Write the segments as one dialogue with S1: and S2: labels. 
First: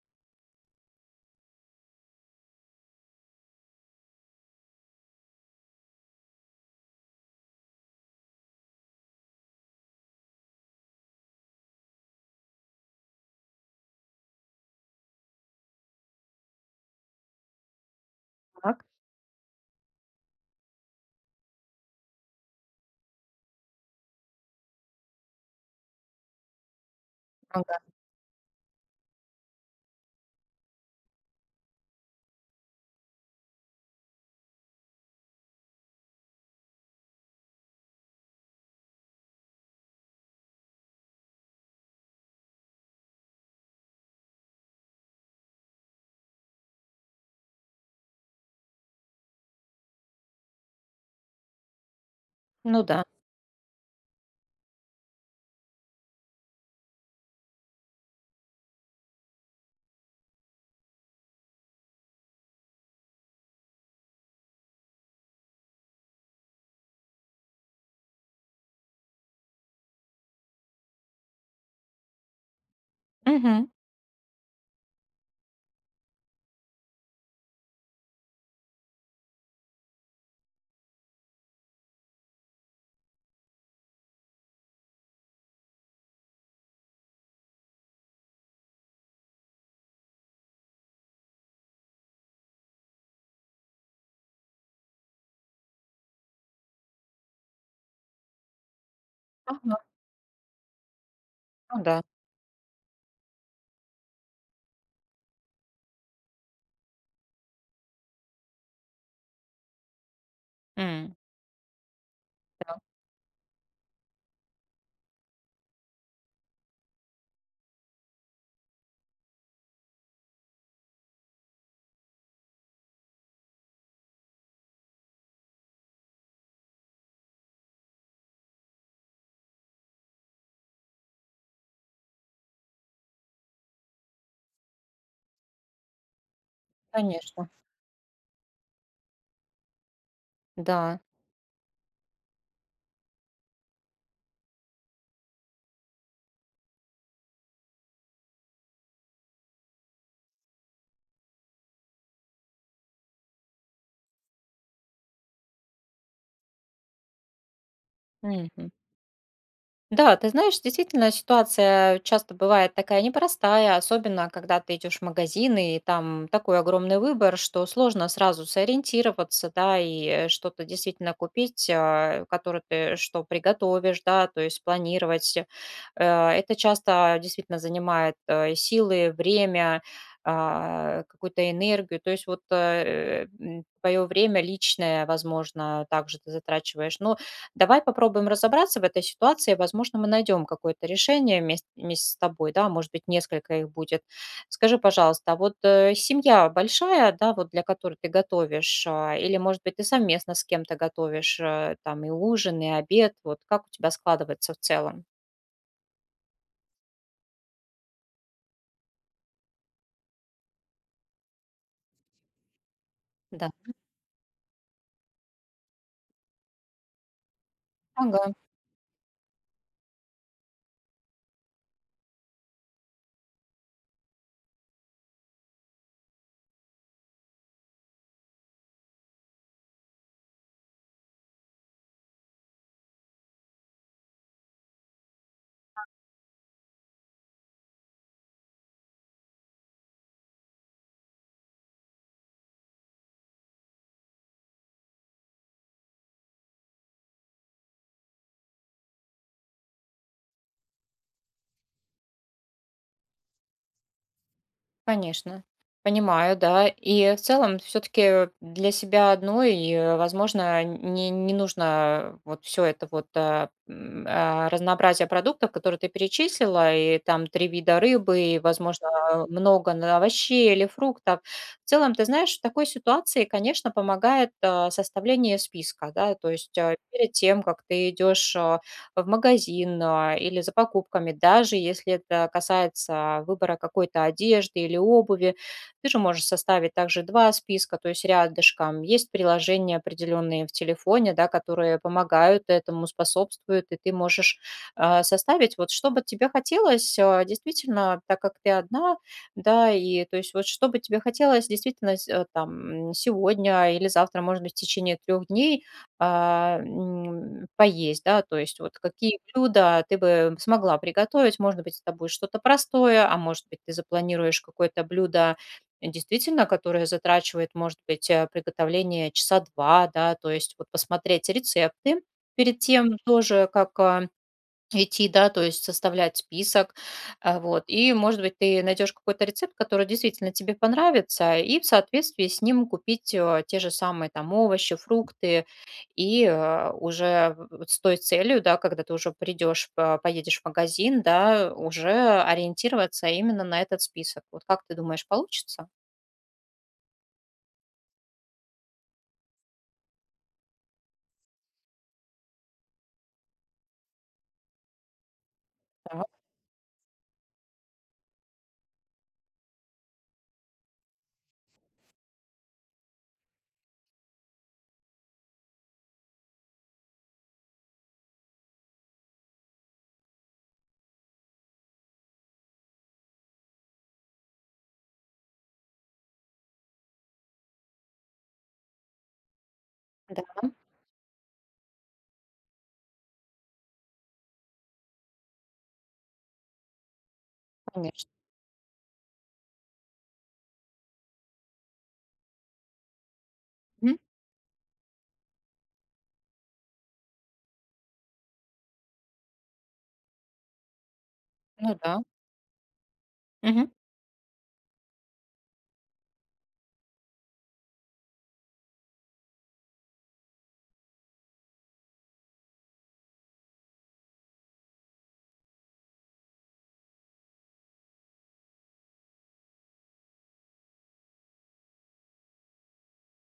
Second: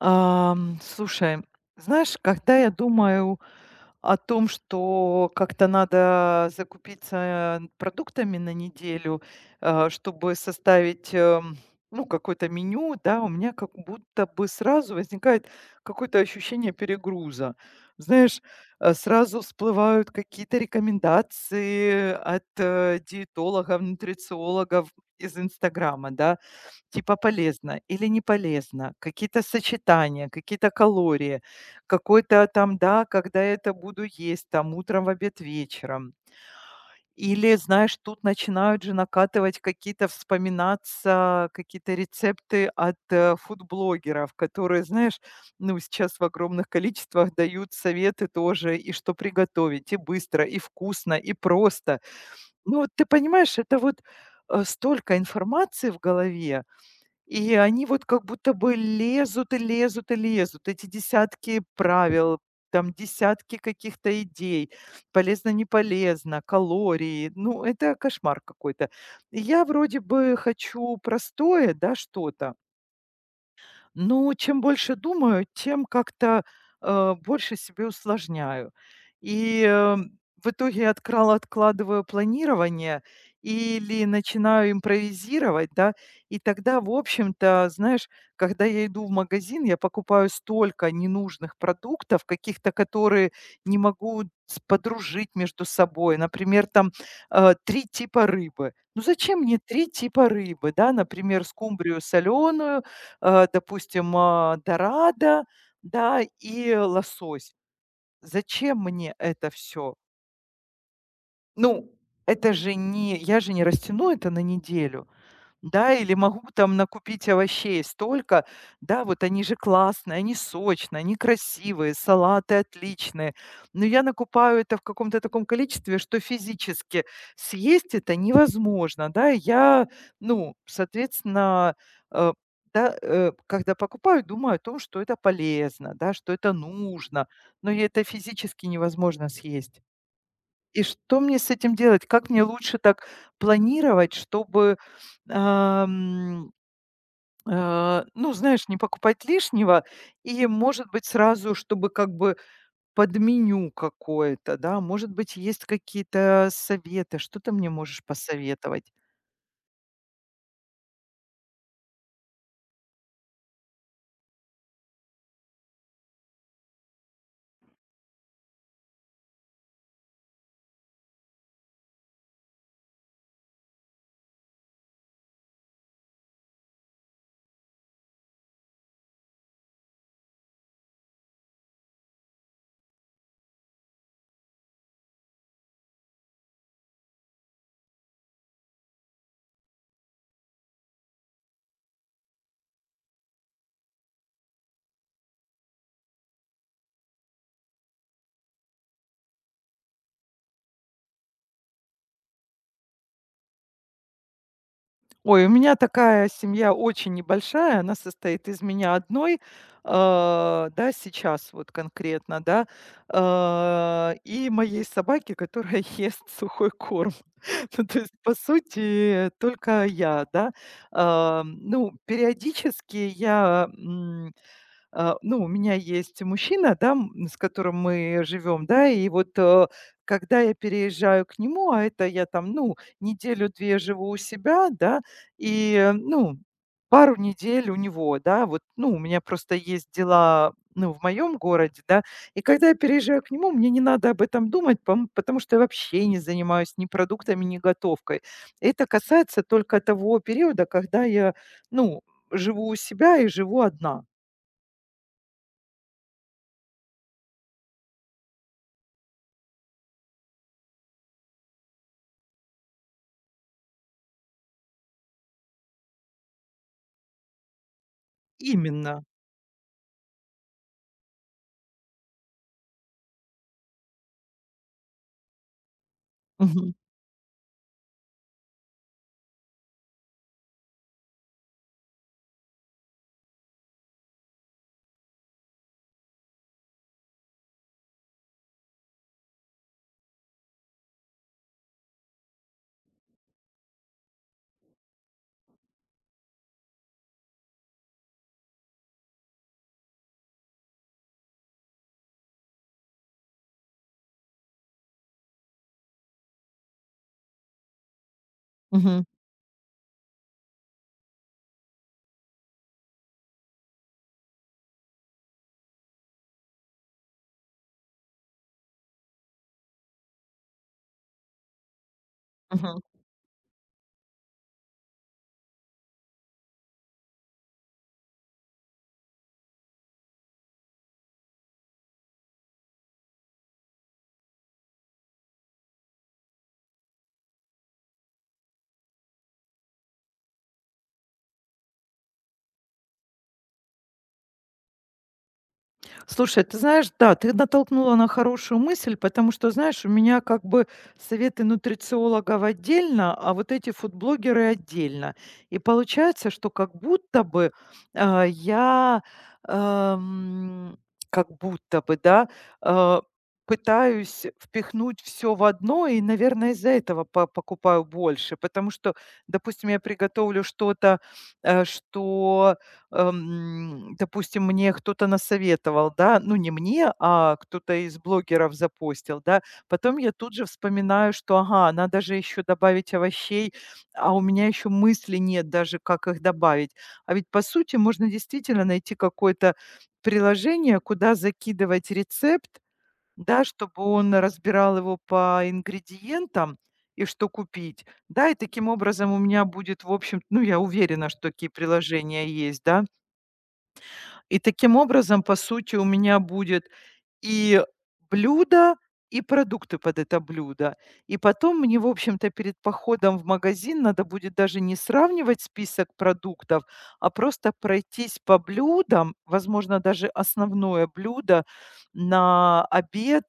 S1: Слушай, знаешь, когда я думаю о том, что как-то надо закупиться продуктами на неделю, чтобы составить, ну, какое-то меню, да, у меня как будто бы сразу возникает какое-то ощущение перегруза. Знаешь,
S2: Так,
S1: сразу всплывают какие-то рекомендации от диетологов, нутрициологов из Инстаграма, да. Типа
S2: ага,
S1: полезно или не полезно, какие-то сочетания, какие-то калории, какой-то там, да, когда я это буду есть, там, утром, в обед, вечером. Или, знаешь, тут начинают же накатывать какие-то, вспоминаться какие-то рецепты от фудблогеров, которые, знаешь, ну, сейчас в огромных количествах дают советы тоже, и что приготовить, и быстро, и вкусно, и просто. Ну,
S2: ну
S1: вот
S2: да.
S1: ты понимаешь, это вот столько информации в голове, и они вот как будто бы лезут, и лезут, и лезут. Эти десятки правил, там десятки каких-то идей, полезно, не полезно, калории. Ну, это кошмар какой-то. И я вроде бы хочу простое, да, что-то,
S2: Мгм.
S1: но чем больше думаю, тем как-то, больше себе усложняю. И, в итоге открал откладываю планирование или начинаю импровизировать, да. И тогда, в общем-то, знаешь, когда я иду в магазин, я покупаю столько ненужных продуктов, каких-то, которые не могу с подружить между собой. Например, там, 3 типа рыбы. Ну зачем мне
S2: Ага,
S1: 3 типа рыбы, да? Например,
S2: ну
S1: скумбрию
S2: да.
S1: соленую, допустим, дорадо, да, и лосось. Зачем мне это все?
S2: М,
S1: Ну, это же не я же не растяну это на неделю. Да, или могу там накупить овощей столько. Да, вот они же классные, они сочные, они красивые, салаты отличные. Но я накупаю это в каком-то таком количестве, что физически съесть это невозможно. Да, и я, ну, соответственно, э, да, когда покупаю, думаю о том, что это полезно, да, что это нужно,
S2: Конечно.
S1: но и это физически невозможно съесть. И
S2: Да.
S1: что мне с этим делать? Как мне лучше так планировать, чтобы, ам, ну, знаешь, не покупать лишнего и, может быть, сразу, чтобы как бы под меню какое-то, да, может быть, есть какие-то советы, что ты мне можешь
S2: Мгм.
S1: посоветовать?
S2: Да, ты знаешь, действительно, ситуация часто бывает такая непростая, особенно когда ты идешь в магазины, и там такой огромный выбор, что сложно сразу сориентироваться, да, и что-то действительно купить, которое ты что приготовишь, да, то есть планировать. Это часто действительно занимает силы, время, какую-то энергию. То есть вот твое время личное, возможно, также ты затрачиваешь. Но давай попробуем разобраться в этой ситуации. Возможно, мы найдем какое-то решение вместе с тобой, да, может быть, несколько их будет. Скажи, пожалуйста, а вот семья большая, да, вот для которой ты готовишь, или, может быть, ты совместно с кем-то готовишь, там, и ужин, и обед, вот как у тебя складывается в целом?
S1: Ой, у меня такая семья очень небольшая, она состоит из меня одной, да, сейчас вот конкретно, да,
S2: Да.
S1: и моей собаки, которая ест сухой корм. Ну, то есть,
S2: Ага.
S1: по сути, только я, да. Ну, периодически я, ну, у меня есть мужчина, да, с которым мы живем, да, и вот когда я переезжаю к нему, а это я там, ну, неделю-две живу у себя, да, и, ну, пару недель у него, да, вот, ну, у меня просто есть дела, ну, в моем городе, да, и когда я переезжаю к нему, мне не надо об этом думать, потому что я вообще не занимаюсь ни продуктами, ни готовкой. Это касается только того периода, когда я, ну, живу у себя и живу одна.
S2: Конечно. Понимаю, да. И в целом все-таки для себя одной, возможно, не нужно вот все это вот разнообразие продуктов, которые ты перечислила, и там три вида рыбы, и, возможно,
S1: Именно.
S2: много овощей или фруктов. В целом, ты знаешь, в такой ситуации, конечно, помогает составление списка, да, то есть
S1: Мгм.
S2: перед тем, как ты идешь в магазин или за покупками, даже если это касается выбора какой-то одежды или обуви. Ты же можешь составить также два списка, то есть рядышком. Есть приложения определенные в телефоне, да, которые помогают этому, способствуют, и ты можешь составить, вот что бы тебе хотелось, действительно, так как ты одна, да, и то есть вот что бы тебе хотелось действительно там сегодня или завтра, может быть, в течение 3 дней, поесть, да, то есть вот
S1: Мгм.
S2: какие блюда ты бы смогла приготовить? Может быть, это будет что-то простое, а может быть, ты запланируешь какое-то блюдо, действительно, которое затрачивает, может быть, приготовление часа 2, да, то есть вот посмотреть рецепты перед
S1: Мгм.
S2: тем тоже, как идти, да, то есть составлять список, вот. И, может быть, ты найдешь какой-то рецепт, который действительно тебе понравится, и в соответствии с ним купить те же самые там овощи, фрукты, и уже вот с той целью, да, когда ты уже придешь, поедешь в магазин, да, уже ориентироваться именно на этот список. Вот как ты думаешь, получится?
S1: Слушай, ты знаешь, да, ты натолкнула на хорошую мысль, потому что, знаешь, у меня как бы советы нутрициологов отдельно, а вот эти фудблогеры отдельно. И
S2: Да,
S1: получается, что как будто бы я, эм, как будто бы, да, э, пытаюсь впихнуть все в одно, и, наверное, из-за этого покупаю больше, потому что, допустим, я приготовлю что-то, что допустим, мне кто-то насоветовал, да, ну не мне, а кто-то из блогеров запостил, да, потом я тут же
S2: да,
S1: вспоминаю, что, ага, надо же еще добавить овощей, а у меня еще мысли нет даже, как их добавить. А ведь, по сути,
S2: конечно.
S1: можно действительно найти какое-то приложение, куда закидывать рецепт, да, чтобы
S2: Мгм.
S1: он разбирал его по ингредиентам, и что купить, да, и таким образом у меня будет, в общем, ну, я уверена, что такие
S2: Ну да.
S1: приложения есть, да,
S2: Мгм.
S1: и таким образом, по сути, у меня будет и блюдо, и продукты под это блюдо. И потом мне, в общем-то, перед походом в магазин надо будет даже не сравнивать список продуктов, а просто пройтись по блюдам, возможно, даже основное блюдо на обед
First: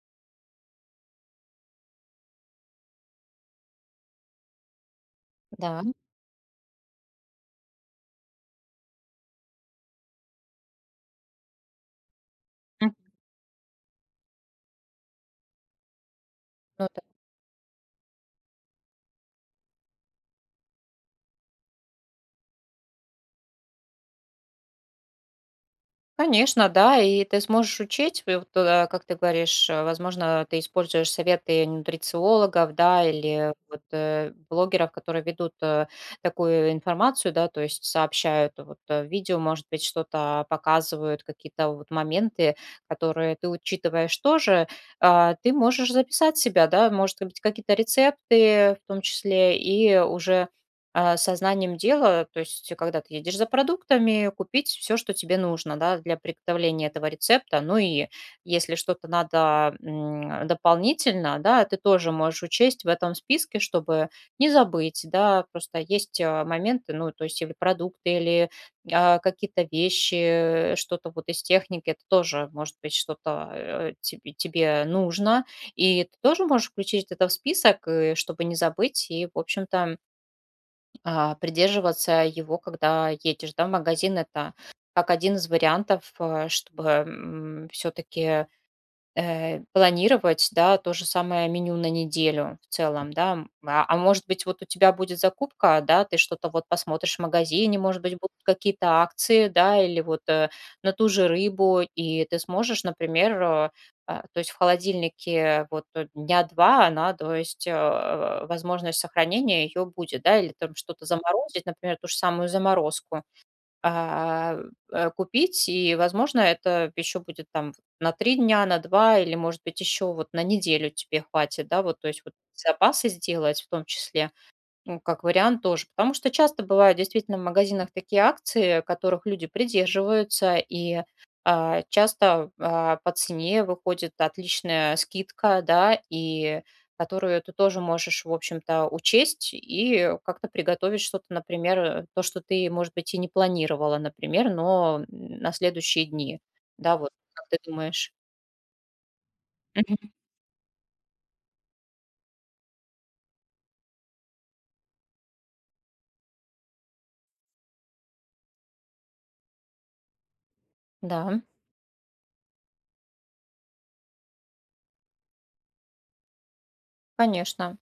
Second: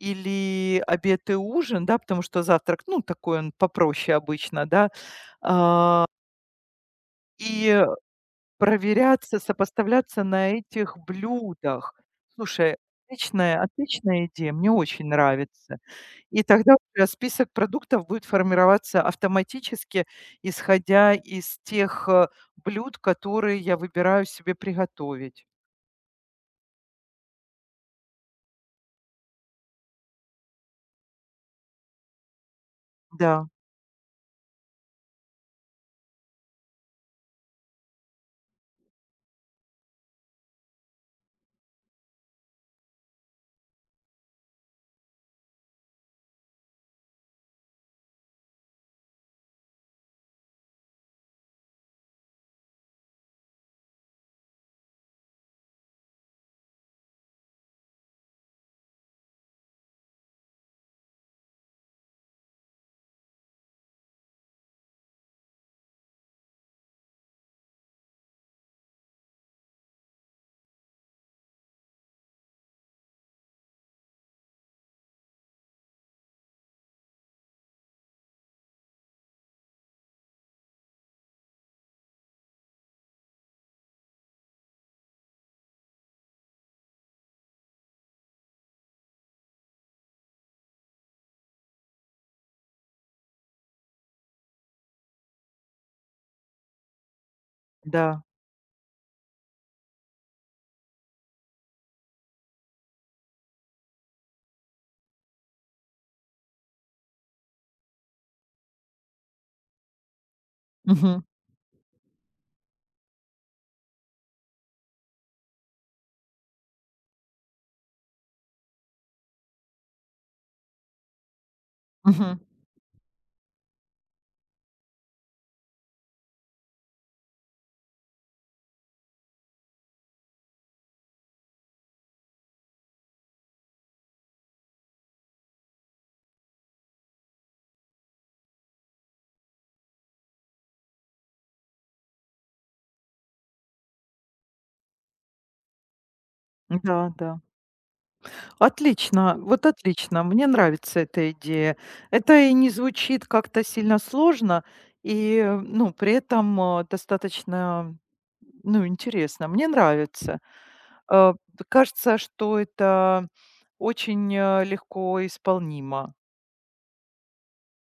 S1: или обед и ужин, да, потому что завтрак, ну, такой он попроще обычно, да.
S2: Да.
S1: А, И проверяться, сопоставляться на этих блюдах. Слушай,
S2: Мгм.
S1: отличная идея, мне очень нравится. И тогда
S2: Ну,
S1: у тебя список продуктов будет формироваться автоматически, исходя из тех, блюд, которые я выбираю себе приготовить.
S2: конечно, да, и ты сможешь учить, и вот, как ты говоришь, возможно, ты используешь советы нутрициологов, да,
S1: Да,
S2: или вот блогеров, которые ведут такую информацию, да, то есть сообщают вот видео, может быть, что-то показывают, какие-то вот моменты, которые ты учитываешь тоже. Ты можешь записать себя, да, может быть, какие-то рецепты в том числе, и уже сознанием дела, то есть когда ты едешь за продуктами, купить все, что тебе нужно да, для приготовления этого рецепта. Ну и если что-то надо дополнительно, да, ты тоже можешь учесть в этом списке, чтобы не забыть, да, просто есть моменты, ну, то есть или продукты, или какие-то вещи, что-то вот из техники, это тоже может быть что-то тебе нужно, и ты тоже можешь включить это в список, чтобы не забыть, и, в общем-то, придерживаться его, когда едешь, да, в магазин. Это как один из вариантов, чтобы все-таки планировать, да, то же самое меню на неделю в целом, да. А может быть, вот у тебя будет закупка, да, ты что-то вот посмотришь в магазине, может быть,
S1: да.
S2: будут какие-то акции, да, или вот на ту же рыбу, и ты сможешь, например, то есть в холодильнике вот дня два она, то есть возможность сохранения ее будет, да, или там что-то
S1: Мгм,
S2: заморозить, например, ту же самую заморозку а, купить. И, возможно, это еще будет там на 3 дня, на 2 или, может быть, еще вот на неделю тебе хватит, да, вот, то есть вот
S1: мгм.
S2: запасы сделать в том числе. Ну, как вариант тоже. Потому что часто бывают действительно в магазинах такие акции, которых люди придерживаются, и часто по цене выходит отличная скидка, да, и которую ты тоже можешь, в общем-то, учесть и как-то приготовить что-то, например, то, что ты, может быть, и не планировала, например, но на следующие дни. Да, вот
S1: Да, да.
S2: как ты думаешь?
S1: Отлично, вот
S2: Мгм.
S1: отлично. Мне нравится эта идея. Это и не звучит как-то сильно сложно, и ну, при этом достаточно, ну, интересно. Мне нравится.
S2: Да,
S1: Э, Кажется, что это очень легко исполнимо.
S2: конечно.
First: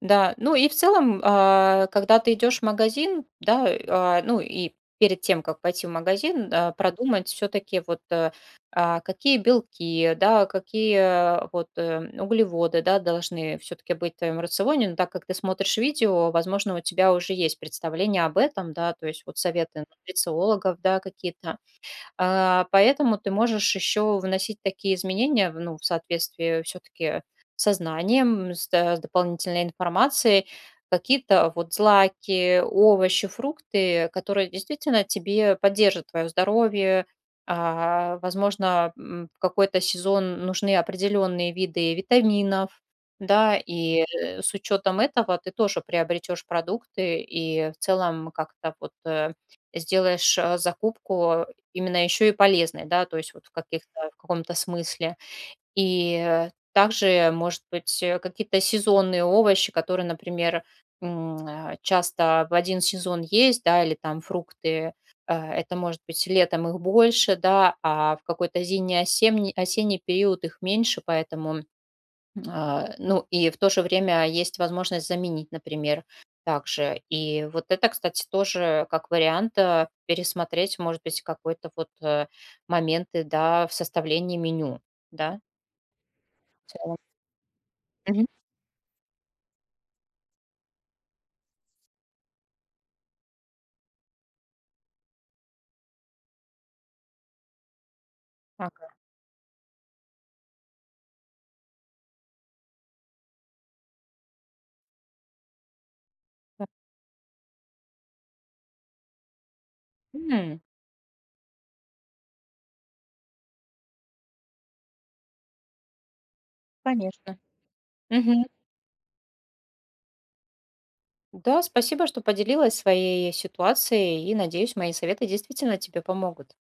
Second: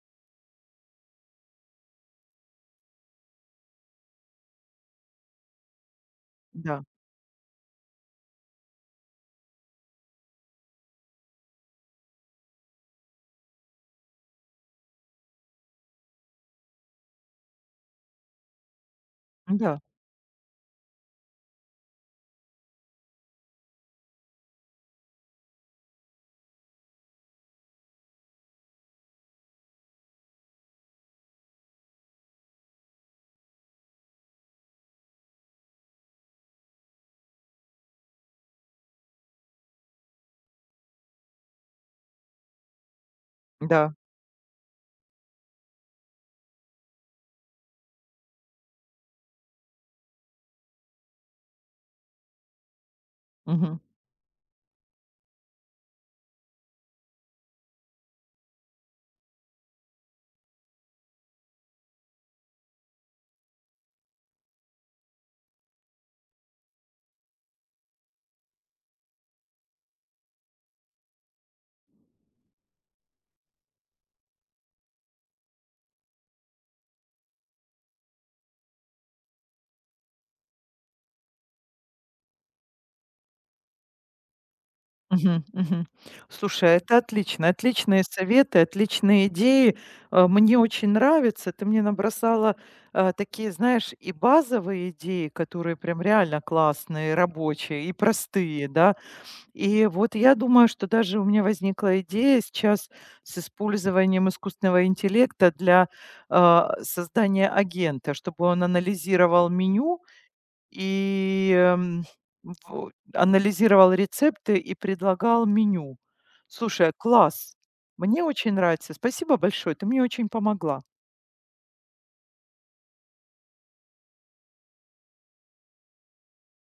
S2: Да, ну и в целом, когда ты идешь в магазин, да, ну и перед тем, как пойти в магазин,
S1: Да,
S2: продумать все-таки вот какие белки, да, какие углеводы, да, должны все-таки быть в твоем рационе, но так как ты смотришь видео, возможно, у тебя уже есть представление об этом, да, то есть вот
S1: да,
S2: советы нутрициологов, да, какие-то, поэтому ты можешь еще вносить такие изменения, ну, в соответствии все-таки сознанием, с дополнительной информацией, какие-то вот злаки, овощи, фрукты, которые действительно тебе поддержат твое здоровье, возможно, в какой-то сезон нужны определенные виды витаминов, да,
S1: да.
S2: и с учетом этого ты тоже приобретешь продукты и в целом как-то вот сделаешь закупку именно еще и полезной, да, то есть вот
S1: Мгм.
S2: в каком-то смысле. И также, может быть, какие-то сезонные овощи, которые, например, часто в один сезон есть, да, или там фрукты, это может быть летом их больше, да, а в какой-то зимний, осенний период их меньше, поэтому ну, и в то же время есть возможность заменить, например, также. И вот это, кстати, тоже как вариант пересмотреть, может быть, какой-то вот моменты, да, в составлении меню, да,
S1: Мгм, мгм. Слушай,
S2: в
S1: а
S2: целом.
S1: это отлично. Отличные
S2: Мгм.
S1: советы, отличные идеи. Мне очень нравится. Ты мне набросала такие, знаешь, и базовые идеи, которые прям реально классные, рабочие и простые, да.
S2: Ага.
S1: И вот я думаю, что даже у меня возникла идея сейчас с использованием искусственного интеллекта для
S2: Да.
S1: создания агента, чтобы он анализировал меню,
S2: М,
S1: и, в анализировал рецепты и предлагал меню. Слушай,
S2: Конечно.
S1: класс! Мне
S2: Мгм.
S1: очень нравится. Спасибо большое, ты мне очень помогла.
S2: Да, спасибо, что поделилась своей ситуацией, и надеюсь, мои советы действительно тебе помогут.